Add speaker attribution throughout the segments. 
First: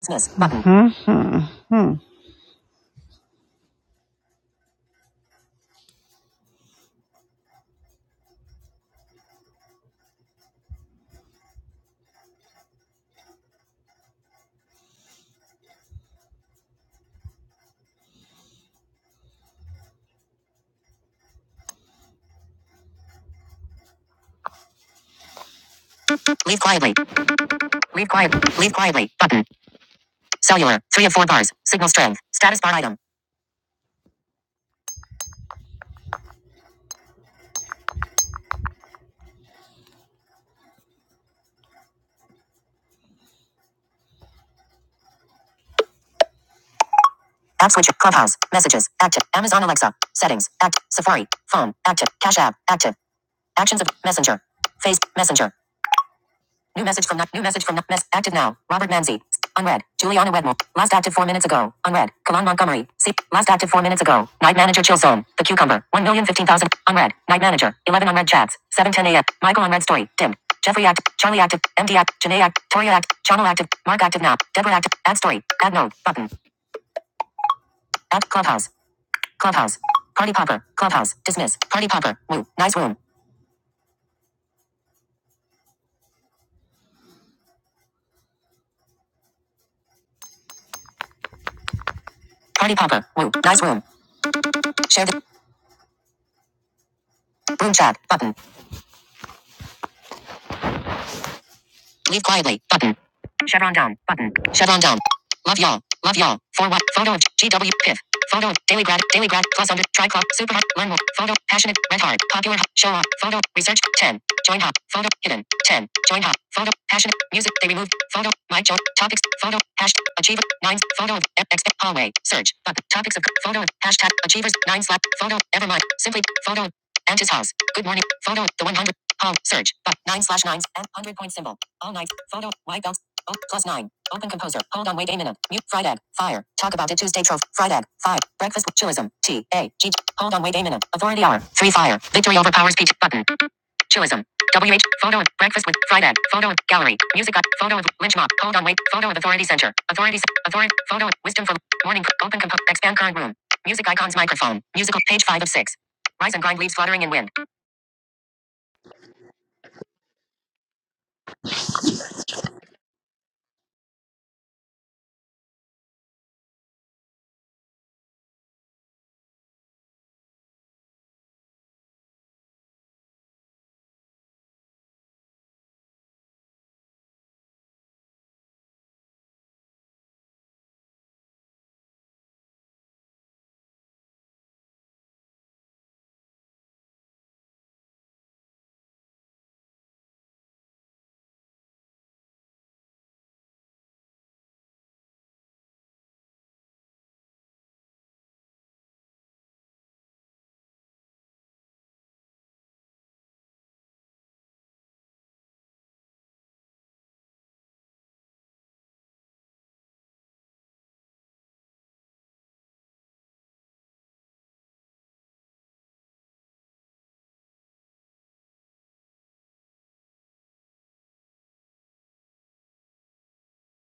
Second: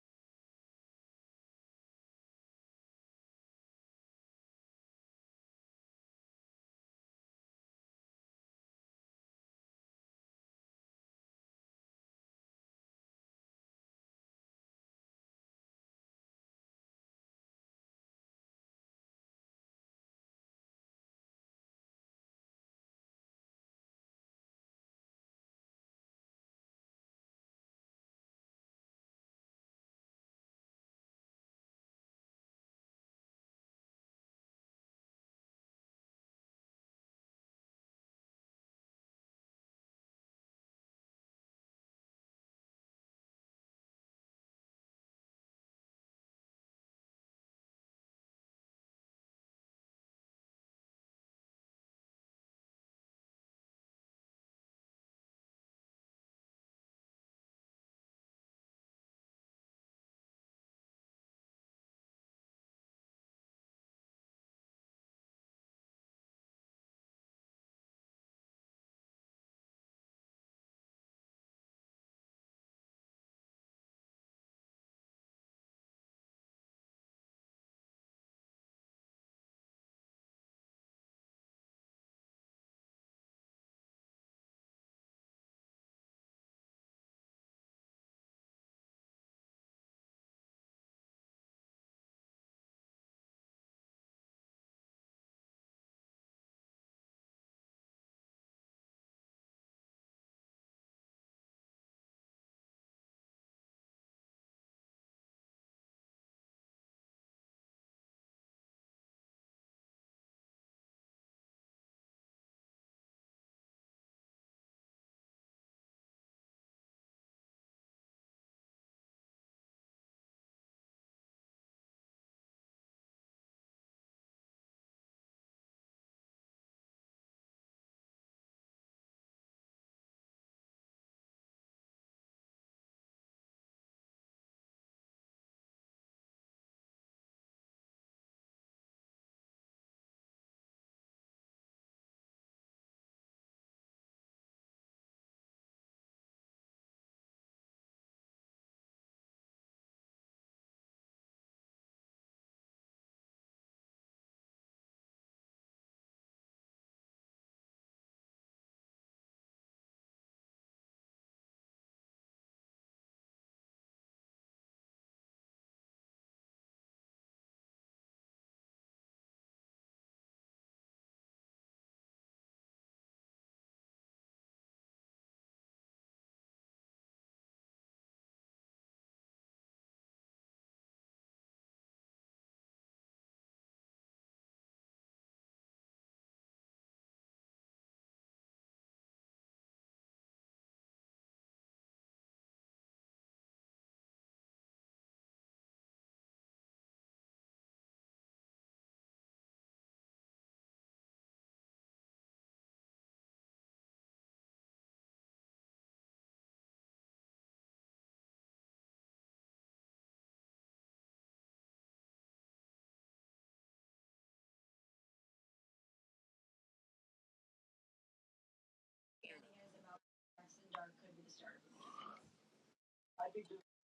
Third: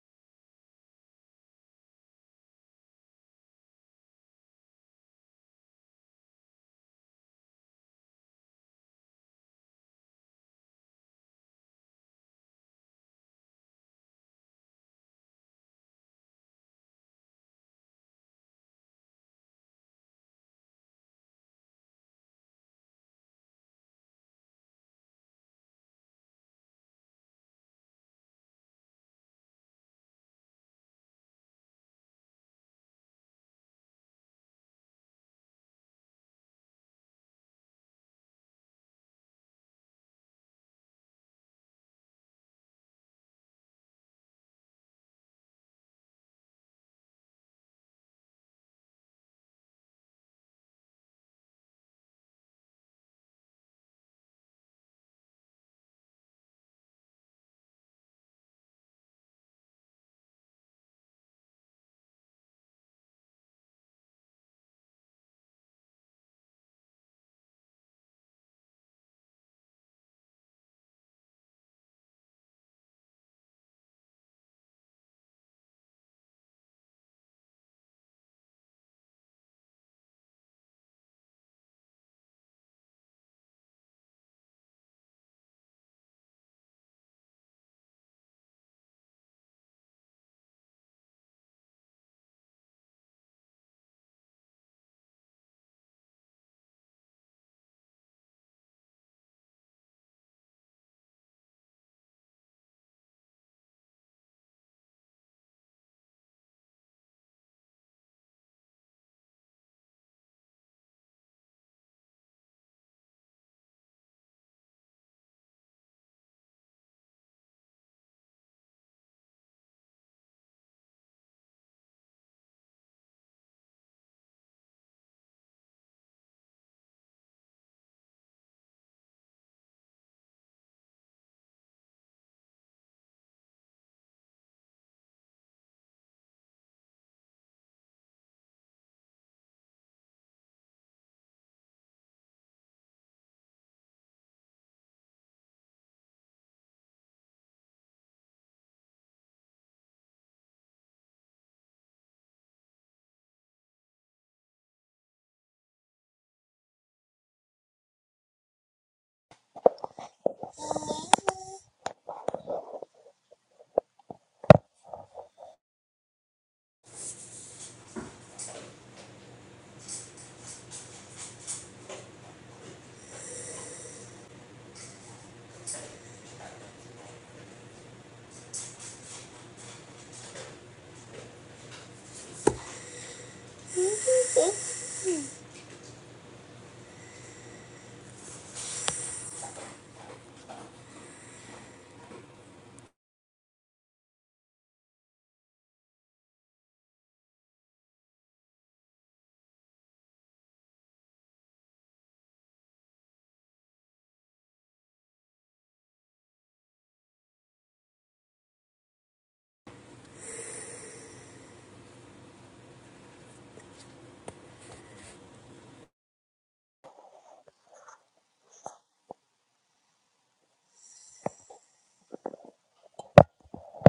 Speaker 1: Dismiss button. Mm-hmm. Hmm. Leave quietly. Leave quietly. Leave quietly. Button. Cellular. Three of four bars. Signal strength. Status bar item. App switch. Clubhouse. Messages. Active. Amazon Alexa. Settings. Active. Safari. Phone. Active. Cash app. Active. Actions of Messenger. Face. Messenger. New message from Nu- new message from Nu- mess active now. Robert Manzi. Unread. Juliana Wedmore. Last active four minutes ago. Unread. Kalan Montgomery. See. Last active four minutes ago. Night manager chill zone. The cucumber. One million fifteen thousand. Unread. Night manager. Eleven unread chats. Seven ten a.m. Michael unread story. Dim. Jeffrey active. Charlie active. MD active. Janae active. Toria active. Channel active. Mark active now. Deborah active. Add story. Add note. Button. Add clubhouse. Clubhouse. Party popper. Clubhouse. Dismiss. Party popper. Woo. Nice room. Party popper. Woo. Nice room. Share the room chat. Button. Leave quietly. Button. Chevron down. Button. Chevron down. Love y'all. Love y'all. For what? Photo of GW Piff. Photo of Daily Grad. Daily Grad. Plus under. Tri Club. Super Hot. Learn more. Photo. Passionate. Red Hard. Popular. Show off. Photo. Research. 10. Join hot. Photo. Hidden. 10. Join hot. Photo. Passionate. Music. They removed. Photo. My job. Topics. Photo. Hashtag. Achiever. 9. Photo of. X. Hallway. Search. Button. Topics of. Photo of. Hashtag. Achievers. 9 slap. Photo. Evermind. Simply. Photo. of Auntie's house. Good morning. Photo. The 100. All search but nine slash nines and hundred point symbol. All night photo white belt. Oh, plus nine. Open composer. Hold on. Wait a minute. Mute. Fried egg. Fire. Talk about it. Tuesday. Trophy. Fried egg. Five. Breakfast. with Chillism. T A G. Hold on. Wait a minute. Authority hour. Three fire. Victory overpowers peach. Button. Chillism. W H. Photo. of Breakfust with fried egg. Photo. of Gallery. Music. up. Photo. of Lynch mob. Hold on. Wait. Photo of authority center. Authority. Authority. Photo. of Wisdom for morning. Open composer. Expand current room. Music icons microphone. Musical page five of six. Rise and grind leaves fluttering in wind.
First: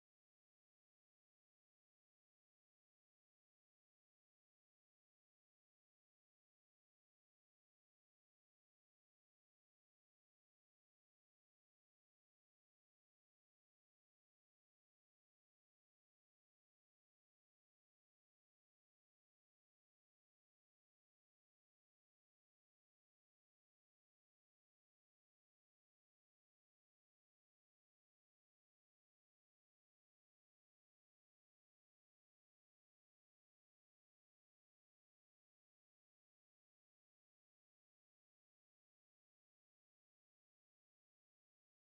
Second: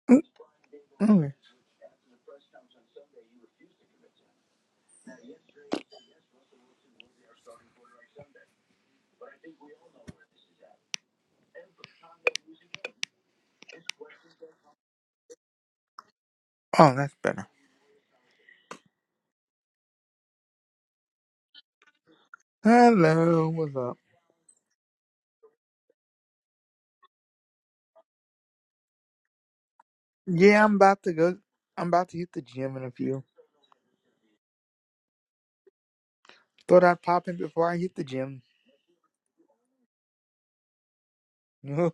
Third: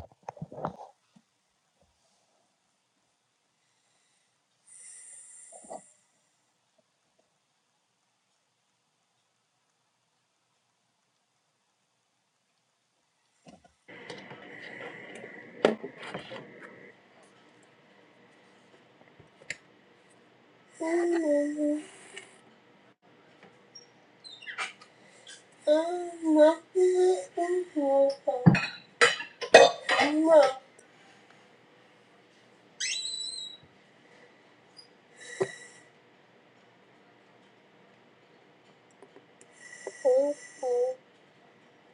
Speaker 2: Mm, Okay. Oh, that's better. Hello, what's up? Yeah, I'm about to go. I'm about to hit the gym in a few. Thought I'd pop in before I hit the gym.
Speaker 3: Mm-hmm.